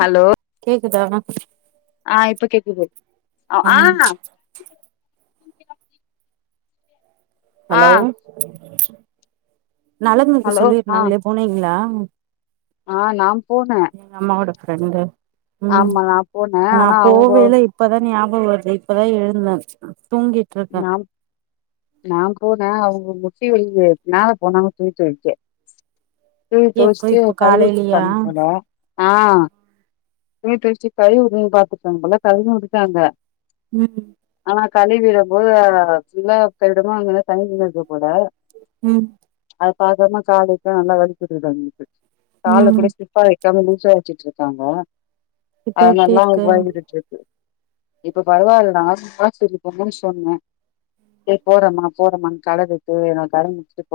hello கேக்குதா ma'am ஆ இப்ப கேக்குது ஆ ஆ ஹலோ நலங்க்கு ஹலோ ஆ சொல்லிருந்தாங்களே போனீங்ளா ஆ நா போனே எ அம்மாவோட ஃப்ரெண்டு ம் ஆமா நா போனே நா ஆனா அவங்க போவேல இப்பதா ஞாபவ வருது இப்பதா எழுந்தே தூங்கி நாம் நா போனே அவுங்க முட்டி வலி மேல போனாங்க துணி துவைக்கே துணி எப்ப துவச்சுட்டு இப்ப காலையிலயா கழுவுத்து [unintelligible] போல ஆ துணி தொவச்சிட்டு கழுவி உடுன்னு பாத்துட்டாங்க போல கழுவியு விட்டுடாங்க ம் ஆனா கழிவிடும் போது புல்லா கழிவுடும் போது அங்க [unintelligible] போல ம் அத பாக்கமா காலுதா நல்லா வழுக்கி விட்டுட்டு வந்துருச்சு கால ம் கூட ஸ்டிப்பா வைக்காம லூசா வச்சுட்டு இருக்காங்க இப்ப அது எப்டி நல்லா இருக்கு வழுக்கி விட்டுச்சு இப்ப பரவால்ல நார்மலா சரி போங்கோ சொன்னே ஏ போறம்மா போறமான் கலதுட்டு என்ன கட முடிச்சுட்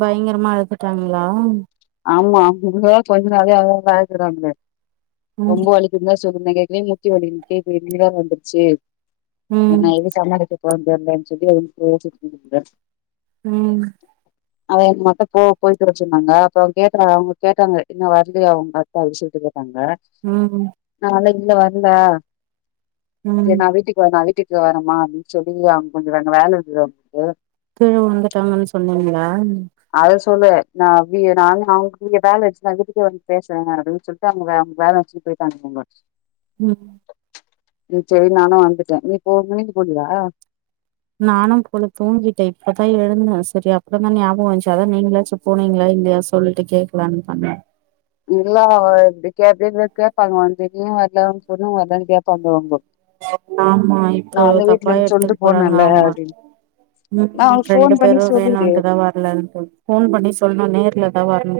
பயங்கரமா அழுதுட்டாங்களா ஆமா அவங்கோ கொஞ்ச [unintelligible] ம் ரொம்ப வலிக் இல்ல [unintelligible] எனக்கு ஏற்கனவே முட்டி வலி இருந்துசு இப்பொ இது வேற வந்துருச்சு ம் என்ன எ [unintelligible] [unintelligible] ம் அவ எங்க மட்டு போ போயிட்டு வச்சிருந்தாங்க அப்ப அவ கேட்டா அவுங்க கேட்டாங்க இன்னு வரலயா அவுங்க சொல்ட்டு போய்ருக்காங்க ம் நாளைக்கு இல்ல வர்ல ம் சரி நா வீட்டுக்கு வரே வீட்டுக்கு வரேமா சொல்லி அவ்ங்க கொஞ்ச அங்க வேல இருக்குது அவுங்ளுக்கு கீழ விழுந்தாட்டாங்கன்னு சொன்னீங்க அத சொல்லு நா வி நானு அவங்க நீங்க வேலைச்சு நா வீட்டுக்கே வந்து பேசுறே அப்டினு சொல்லி ங்க அவுங்க வேலைய முச்சுட்டு போய்டாங்க அவுங்க ம் ம் சேரி நானு வந்துட்டே நீ போக இன்னிக்கு போலயா நானு போல தூங்கிட்டே இப்பதா எழுந்தே சரி அப்ரோ தா ஞாபகோ வந்துச்சு அதா நீங்களாச்சு போனீங்களா இல்லையா சொல்லிட்டு கேக்கலானு பண்ணே இல்ல அவ இப்டி கேப்பே கேப்பாங்க வண்ட்டு நீயு வரல ஒ பொண்ணு வரல கேபாங்கோ அவ்ங்கோ ஆமா இப்போ தப்பா சொல்ட்டு எடுத்துட் போறாங்க போனேன்ல அவுங்க அப்டின்னு நா ம் அவளுக்கு ரெண்டு ஃபோன் பண்ணி பேரு சொல்லிடு வேணுண்டு தா வரலன்டு போன் பண்ணி சொல்ணு நேர்ல தா வர்ணு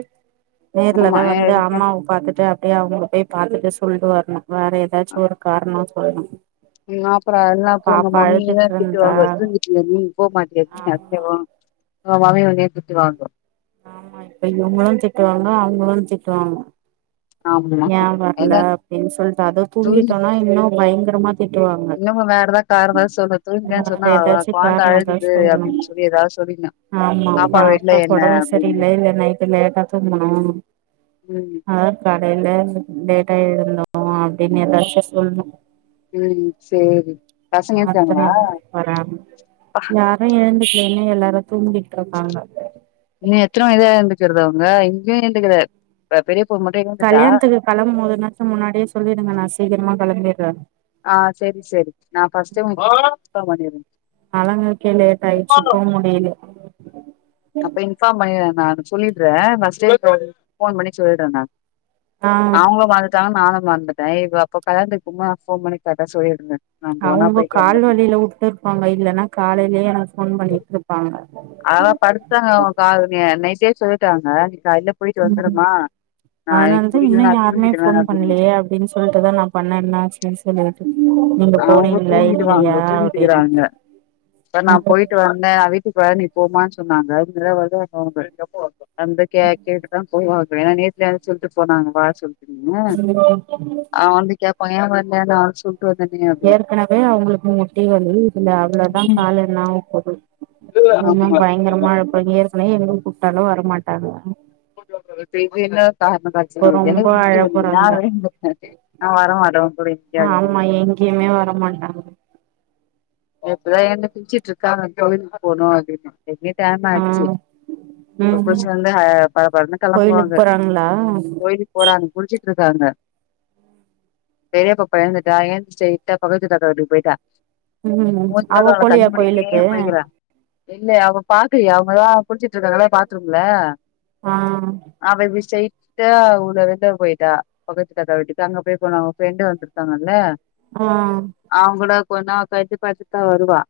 ஆமா நேர்லதா எ வந்து அம்மாவ பாத்துட்டு அப்டியே அவ்ங்கல போய் பாத்துட்டு சொல்ட்டு வர்ணு வேற ஏதாச்சு ஒரு காரனோ சொல்ணு ம் அப்ரோ எல்லா அப்ரோ ஒங்க மம்மியா திட்டு இருந்தா வாங்க வச்சிட்டு [unintelligible] நீ போக மாட்யாடி ஆமா [unintelligible] ஆ மாம்மி வந்து என்ன திட்டு வாங்கோ ஆமா இப்ப இவுங்களும் திட்டுவாங்க அவுங்களும் திட்டுவாங்க ஆமா ஏன் வர்ல ஏன்னா அப்டின்னு சொல்லிட்டு அதோ தூங் தூங்கிட்டோன்னா இன்னும் பயங்கரமா திட்டுவாங்க [unintelligible] காரம் தான் சொன்ன தூந்தேன்னு வேற சொன்னா அவ ஏதாச்சு குழந்த காரணந்தா அழுதுது சொல்லணு அப்டின்னு சொல்லி ஏதாவது சொல்லீங்க ஆமா பாபாக்கு ஒடம்பு சரியில்ல இல்ல நைட்டு் லேட்டா தூங்குனோம் ம் அதான் கடையில டேட்டா எழுதுனோ அப்டின்னு எதாச்சும் சொல்லனும் ம் சேரி பசங்க இருக்காங்களா அப்புறம் புறம் யா இன்னு எழுந்துக்கலேன்னா எல்லாரும் தூங்கிட்டு இருக்காங்க இன்னோ எத்தன மனிக்குதா எழுந்துச்சறது இங்கயும் எழுந்துக்குல வே பெரியப்போ மொட்டயிங் கல்யாணத்துக்கு களம்பும் மோது முன்னாடியே சொல்லிடுங்க நான் சீக்கிரமா களம்பிடுறேன் ஆ செரி செரி நான் பர்ஸ்ட்ட உனக்கு கன்பார்ம் பண்ணிறேன் நழங்குக்கே லேட் ஆயிடுச்சு போ முடில அப்ப இன்ஃபார்ம் பண்ணிறன் நான் சொல்லிடுறேன் நான் ஸ்டே ஃபோன் பண்ணி சொல்லிடுறேன் நான் ஆ அவுங்ளும் மறந்துட்டாங்க நானும் மறந்துட்டேன் இ அப்ப கல்யாணத்துக்கு போமோது நா ஃப்போன் பண்னி கரெட்டா சொல்லிருந்தேன் அவுங்க கால்வலில வுட்டுருப்பாங்க இல்லன்னா காலையிலயே எனக்கு ஃபோன் பண்ணிட்டு இருப்பாங்க அதான் படுத்தாங்கலா அவுங்க நைட்டே சொல்லிட்டாங்க நீ காலைல போயிட்டு ம் ம் வந்துருமா நா எனக்கு அதனாலதான் முடியல நா இன்னும் யாருமே எனக்கு தூங்கிடுவே ஃபோன் அப்டின்னு பண்ணயே அப்டின்னு சொ சொல்லிட்டுதான் நான் பண்ணேன் என்ன ஆச்சுனு சொல்லிட்டு நீங்க அவுங்க போனீங்களா இல்லையா தூங்கிடுவாங்க தூங்கிட்டுக்கிறாங்க அப்டின்னுட்டு இ நான் போயிட்டு வந்தேன் நா வீட்டுக்கு வரன் போமான்னு சொன்னாங்க அதுக்குள்ள வந்து நா ஃபோன் பன்னிட்டேன் வந்து கேட்டுதான் போவாங்க ஏன்னா நேத்து நெனசின்ட்டு போனாங்க வா சொல்லிட்டுங்க அவன் வந்து கேப் பான் ஏன் வர்ல நா வந்து சொன்ட்டு ஏற்கனவே அவுங்களுக்கு முட்டி வலி இதுல அவ்ளோவுதான் கால் என்னாவு போதோ இ ஆமா ங்கிற மழைப்பள்ளங்க ஏற்கனவே எங்கும் கூப்பட்டாலும் வரமாட்டாங்க [unintelligible] செரி ஒன் இப்ப ரொம்ப பொன்னுக்கு முட்டி அழ வலிக்குது நான் போறாங்க வரன் நான் வரமாட்டேன் கூட கன் எங்யமே வரமாண்டாங்க இப்பதா எழுந்து குளிசிட்டு இருக்கான் கோவிலுக்கு போனு அப்பின்னு ஏற்கனவே டைம் ஆ அயிடுச்சு குஸ்குஸ் ம் வந்து படபடனு கோயிலுக்கு களம்புவாங்க போறாங்களா கோயில் போறான் குள்ச்சிட்டு இருக்காங்க பெரியைய பப்பா எழுந்துட்டா ஏன்ச்ச ஸ்டெய்ட்டா பக்கத்து வீட்டு அக்கா வீட்டுக்கு போயிட்டன் ம் தூங்க கூட அவ இல்ல கண்ண போலியா முடினே கோயிலுக்கு போயின்குறன் இல்ல அவ பாக்குலயே அவுங்கதான் குளிசிட்டு இருக்காங்கள பாத்துரும்ள ஆ அவ விஷேய் பஸ்டே அவ ஊர்ல விட்டு போயிட்டா பக்கத்து தாத்தா வீட்டுக்கு அங்க போய் போனா அவுங்க ஃப்ரெண்டு வந்துருக்காங்கல்ல ஆ அவங்க கூட கொஞ்சா நாள் கழித்து பார்த்து தான் வருவா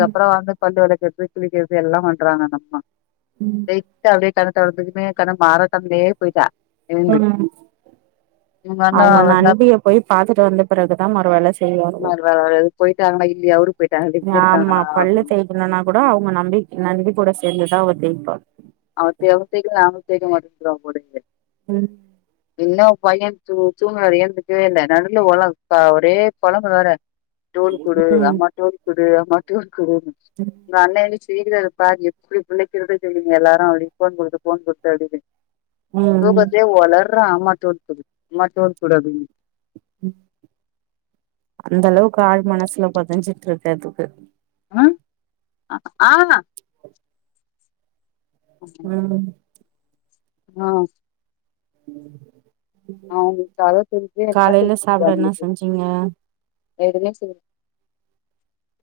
ம் வந்து பல் வளக்குறது துனி தொவைகிறது எல்லாம் பண்றாங்க அந்த அம்மா ம் ஸ்டேய்டா அப்டியே கண்ண தொறந்துக்குன்னே கண்ண மாறக் கண்ணாலேயே அப்டியே போயிட்டா எழும்பி போனோ இவங்க அண்ணா அவுங்க என்ன நண்பிய போய் பாத்துட்டு வந்த பிறகுதா மறு வேல செய்வாளுகோ அவுரு போயிட்டாரு எங்க இருக்காங்களான்னா அப்டின்னு கூப்புலன்னா கூடோ அவுங்க நண்பிக் நண்பி கூட சேந்துதா அவ ஜெய்ப்பா அவத்த அவ சேக்க நாங்களு தேக்க மாட்டேங்கிறோ போலருக்கு ம் இன்னு பைய சு சுன்னுவாரு ஏந்துருக்கவே இல்ல நடுவுல ஒழ க்கா ஒரே [unintelligible] வேற டோல் குடு ம் அம்மா டோல் குடு அம்மா டோல் குடு இந்த அண்ணடி ச்சிங்கிற பார் எப்டி பிள்ளக்குறதே சொல்லுங்க எல்லாரு அப்டி ஃபோன் குடுத்து ஃபோன் குடுத்து அப்டி ம் ம் தூக்கத்துலேயே ஒளர்றா அம்மா டோல் குடு அம்மா டோல் குடு அப்டினு அந்தளவுக்கு ஆள் மனசுல பதிஞ்சிட்ருக்கு அதுக்கு ம் ஆ ம் ஆ அவங்களுக்கு அத தெரிஞ்சு என்ன காலைல சாப்புட என்ன செஞ்சீங்க எதுமே செய்ல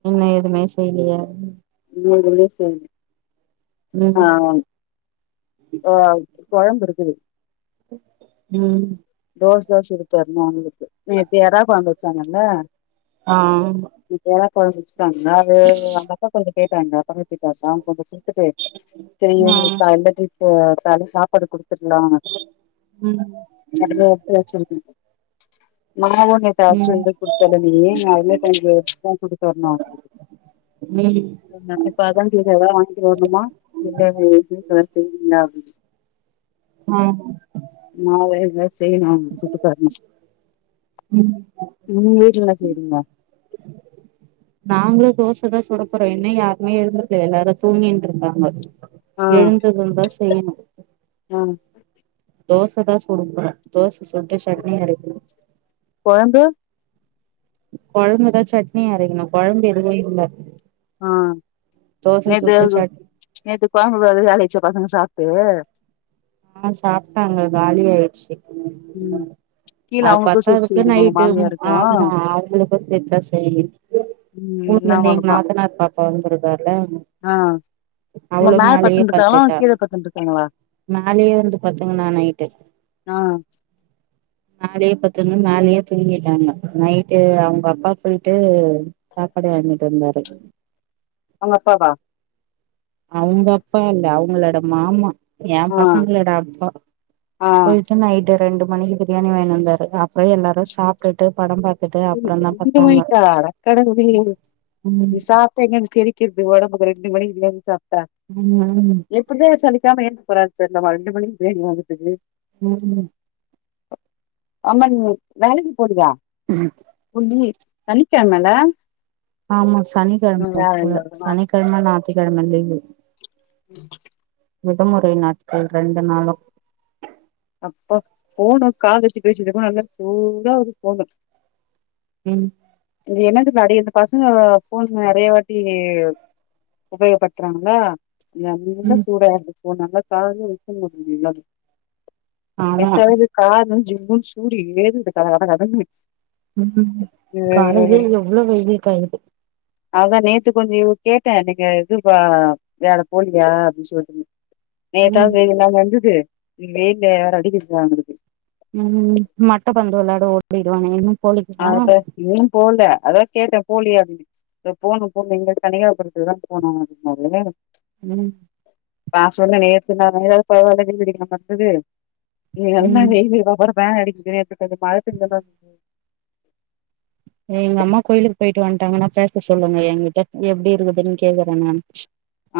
இன்னு எதுமே செய்லயா இன்னு எதுமே செய்ல ம் ஆ ஓ கொழம்பு இருக்குது ம் தோச சுட்டு தரணு அவுங்களுக்கு நேத்து எறா கொழம்பு வச்சாங்கல்ல ஆ நேத்து எறா கொழம்பு வச்சுட்டாங்க அது அந்த அக்கா கொஞ்ச கேட்டாங்க பக்கத்து வீட்டு அக்கா கொஞ்ச குடுத்துட்டு ஆ செய்றேக்கா இல்லாட்டி க காலல சாப்பாடு குடுத்துருந்தாங்க ம் அததா உட்டு வச்சுருந்த நா ஒன்னு டாஸ்ட்டு ம் எது குடுத்தாலுமே அதுல கொஞ்ச எடுத்துதா குடுத்தர்ணு அவுங்களுக் ம் இப்ப அதான் கேட்ட எதா வாங்கிட்டு வரணுமா இல்ல எது [inaudible] செய்வீர்களா அப்டினு ஆ நா [unintelligible] எதா செய்ணு சுட்டுத் தர்ணு ம் உங்க வீட்ல என்ன செய்றீங்க நாங்களு தோச தா சுடப்போறோ இன்னு யாருமே எழுந்திக்கல எல்லாரு அத தூங்கின்னு இருந்தாங்க ஆ எழுந்ததும் தா செய்ணு ஆ தோச தா சுடப் போற தோச சுட்டு சட்னி அரைக்கணு கொழம்பு கொழம்பு தா சட்னி அரைக்கணு கொழம்பு எதுவு இல்ல ஆ தோச நேத்து சுட்டு இது சட் நேத்து கொழம்பு அது காலியாய்ச்சா பசங்க சாப்ட்டு ஆ சாப்ட்டாங்க காலி ஆயிடுச்சு ம் கீழ ஆ அவங்களுக்கு சேத்து பத்தாதுக்கு செய்யணுமா உங்க நைட்டு மாமியாருக்கு ஆமா அவுங்களுக் பர்ஃபெக்டா செய்யி ம் எல்லா ஊர்லருந்து எங்க அவளுக்குதா நாத்தனார் பாப்பா வந்துருக்கார்ல ஆ உங்க அவளு மேல மேலேயே படுத்துன்னு இருக்காங்களா பட்த்துட்டா கீழ படுத்துன்னு இருக்காங்களா மேலேயே வந்து பத்துக்குனா நைட்டு ஆ மேலேயே பத்துன்னு மேலேயே தூங்கிட்டாங்க நைட்டு அவுங்க அப்பா போயிட்டு சாப்பாடு வாங்கிட்டு வந்தாரு அவுங்க அப்பா வா அவுங்க அப்பா இல்ல அவுங்களோட மாமா ஆ என்பசங்களோட அப்பா ஆ போயிட்டு நைட்டு ரெண்டு மணிக்கு பிரியாணி வாங்கினு வந்தாரு அப்பற எல்லாரும் சாப்ட்டுட்டு படம் பாத் நைட் ரெண்டு மணிக்கா அடக்கடவுளே ம் சாப் எங்க இருந்து செரிக்குறது உடம்பு ரெண்டு மணிக்கு மேல சாப்ட்டா ம் ம் எப்டிதா சலிக்காம எழுந்து போறாருன் தெரிலமா ரெண்டு மணிக்கு பிரியாணி வாங்குறதுக்கு ம் ம் ஆமா நீங்க வேலைக்கு போலயா ம் ஒ நீங்க சனிக்கிழமைல ஆமா சனிக்கிழமை போல சனிக்கிழமை ஞாத்திக்கிழமை லீவு உ விடுமுறை நாட்கள் ரெண்டு நாளு அப்பா ஃபோன காதுல வெச்சு பேசுதுக்க நல்லா சூடா இருது ஃபோனு ம் இது என்னதுக்கு அடி இந்த பசங்க ஃபோன் நறைய வாட்டி உபயோக படுத்துறாங்களா நல்லா ம் சூடாயிருது ஃபோனு என்னால காதுலே வெக்க முடியல ஆமா எச்சாவது காது ஜிவ்வுனு சூடு ஏறுது கட கட கடனு ம் காலையிலே எவ்வளோ வெயில் காயுது அதா நேத்து கொஞ்ச கேட்டே நீங்க இது வேலை போலியா அப்டின்னு சொல்லி ம் நேத்தாவது வெயில்லாம இருந்தது இன்னைக்கு வெயில் எவ்ளோ அடிக்கிது பாருங்க ம் மட்ட பந்து விளையாட ஓடி போயிருவாங்களேனு ஆதா இன்னும் போல அதா கேட்டே போலியா அப்டின்னு இதோ போணு போணு எங்க தனியாபுரத்துலதா போனு அப்டினாரு ம் நா சொன்னே நேத்து நா [unintelligible] இன்னைக்கு நல்லா ம் வெயிலு இத பாரு பேனு அடிக்குது நேத்து கொஞ்ச மழை [unintelligible] [unintelligible] எங்க அம்மா கோயிலுக்கு போயிட்டு வந்ட்டாங்கன்னா பேச சொல்லுங்க என்கிட்ட எப்டி இருக்குதுன்னு கேக்குறே நான்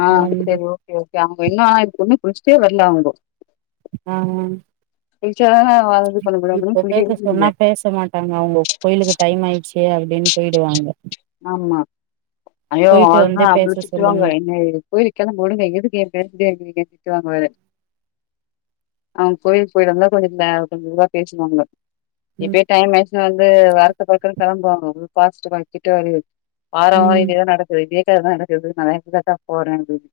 ஆ சரி ஓகே ஓகே அவுங்க இன்னு இதுக்கு இன்னு புடிச்சுட்டே வரல அவுங்க ஆ குளிச்சாதான இது பண்ண முடியு அவங்கெல்லா இப்ப பேச குளிக்கவே இல்ல சொன்னா பேசமாட் டாங்க அவுங்க கோயிலுக்கு டைம் ஆயிடுச்சே அப்டின்னு போயிடுவாங்க ஆமா ஐயோ போயிட்டு அதா வந்து பேச அவுங்க சொல்லுங்க திட்டுவாங்க என்ன கோயிலுக்கு கெளம்பி ஓடுங்க எதுக்கு என் [unintelligible] திட்டு வாங்குவாரு அவுங்க கோயிலுக்கு போயிட்டு வந்தா கொஞ்ச ல கொஞ்ச இதா பேசுவாங்க ம் இப்பயே டைம் ஆச்சுனா வந்து அறக்க பறக்கன் கிளம்புவாங்க [unintelligible] கிட்ட வரு வார வார ம் இதேதா நடக்குது இதே கததா நடக்குது நான் எங்கதா போறே அப்டினு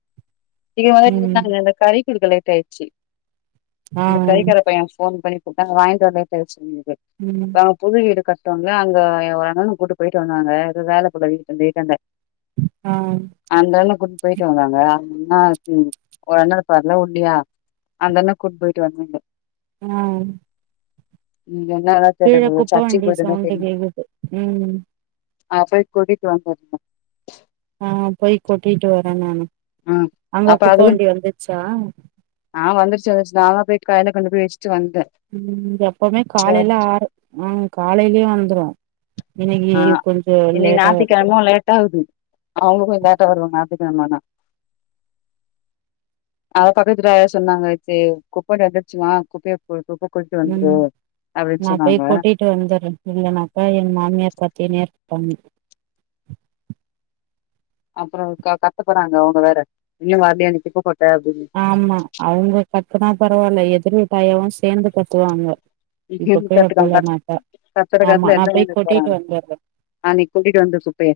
இன்ன வரையு ம் இருந்தாங்க இந்த கறி குடுக்க லேட் ஆயிடுச்சு ஆ இந்த கறிக்கட பையன் ஃபோன் பண்ணி கூப்ட்டாங்க வாங்கிட்டு வர லேட்டாயிடுச்சு [unintelligible] ம் புது வீடு கட்ரோல்ல அங்க ஒரு அண்ணன கூட்டு போயிட்டு வந்தாங்க எதோ வேலை போல வீட்ல வந்து வீட்டாண்ட ஆ அந்த அண்ண கூட்டு போயிட்டு வந்தாங்க அண்ணா ம் ஒரு அண்ணர் பரவா இல்லையா அந்தண்ணா கூட்டுப் போயிட்டு வந்தாங்க ம் நீ என்னாடோ கீழ குப்ப வண்டி சவுண்டு கேக்குது ம் ஆ போய் கொட்டிட்டு வந்துருக ஆ போயி கொட்டிட்டு வரே நானு ம் அங்க அப்ப குப்ப அதுதிங் வண்டி வந்துச்சா ஆ வந்துருச்சு வந்துருச்சு நா தா போயிட்டு காயல கொண்டு போய் வச்சட்டு வந்தே ம் எப்பவுமே காலையில ஆறு ம் காலையிலயே வந்துரு இன்னைக்கு ஆ கொஞ்சோ இன்னிக்கி லேட்டா வருது ஞாத்திக்கிழம லேட்ட ஆகுது அவங்களு லேட்டா வருவாங்க ஞாத்திக்கிழமனா அத பக்கத்து வீட்டுல சொன்னாங்க வச்சு குப்பை வண்டி வந்துச்சும்மா குப்பை கு [unintelligible] போட்டு வந்துரு அப்டின்னு சொன்னாங்க ட்டு வந்துற இல்லன்னாக்கா எங் மாமியார் பாத்துனோ இருப்பாங் அப்புறோ க கத்த போறாங்க அவங்க வேற இன்னு வரலையேன்னு குப்ப கொட்ட அப்டின்னு ஆமா அவங்க கத்துனா பரவாயில்ல எதிர்விட்டாயாவு சேந்து கத்துவாங்க இப்ப போய் நா [unintelligible] கத்துறாங்க மாட்ட கத்துற ஆமா காத்துல நா எல்லா போய் எழுந்து போறாங்க கொட்டிட்டு வந்தறே ஆ நீ கூட்டிட்டு வந்து சுத்தே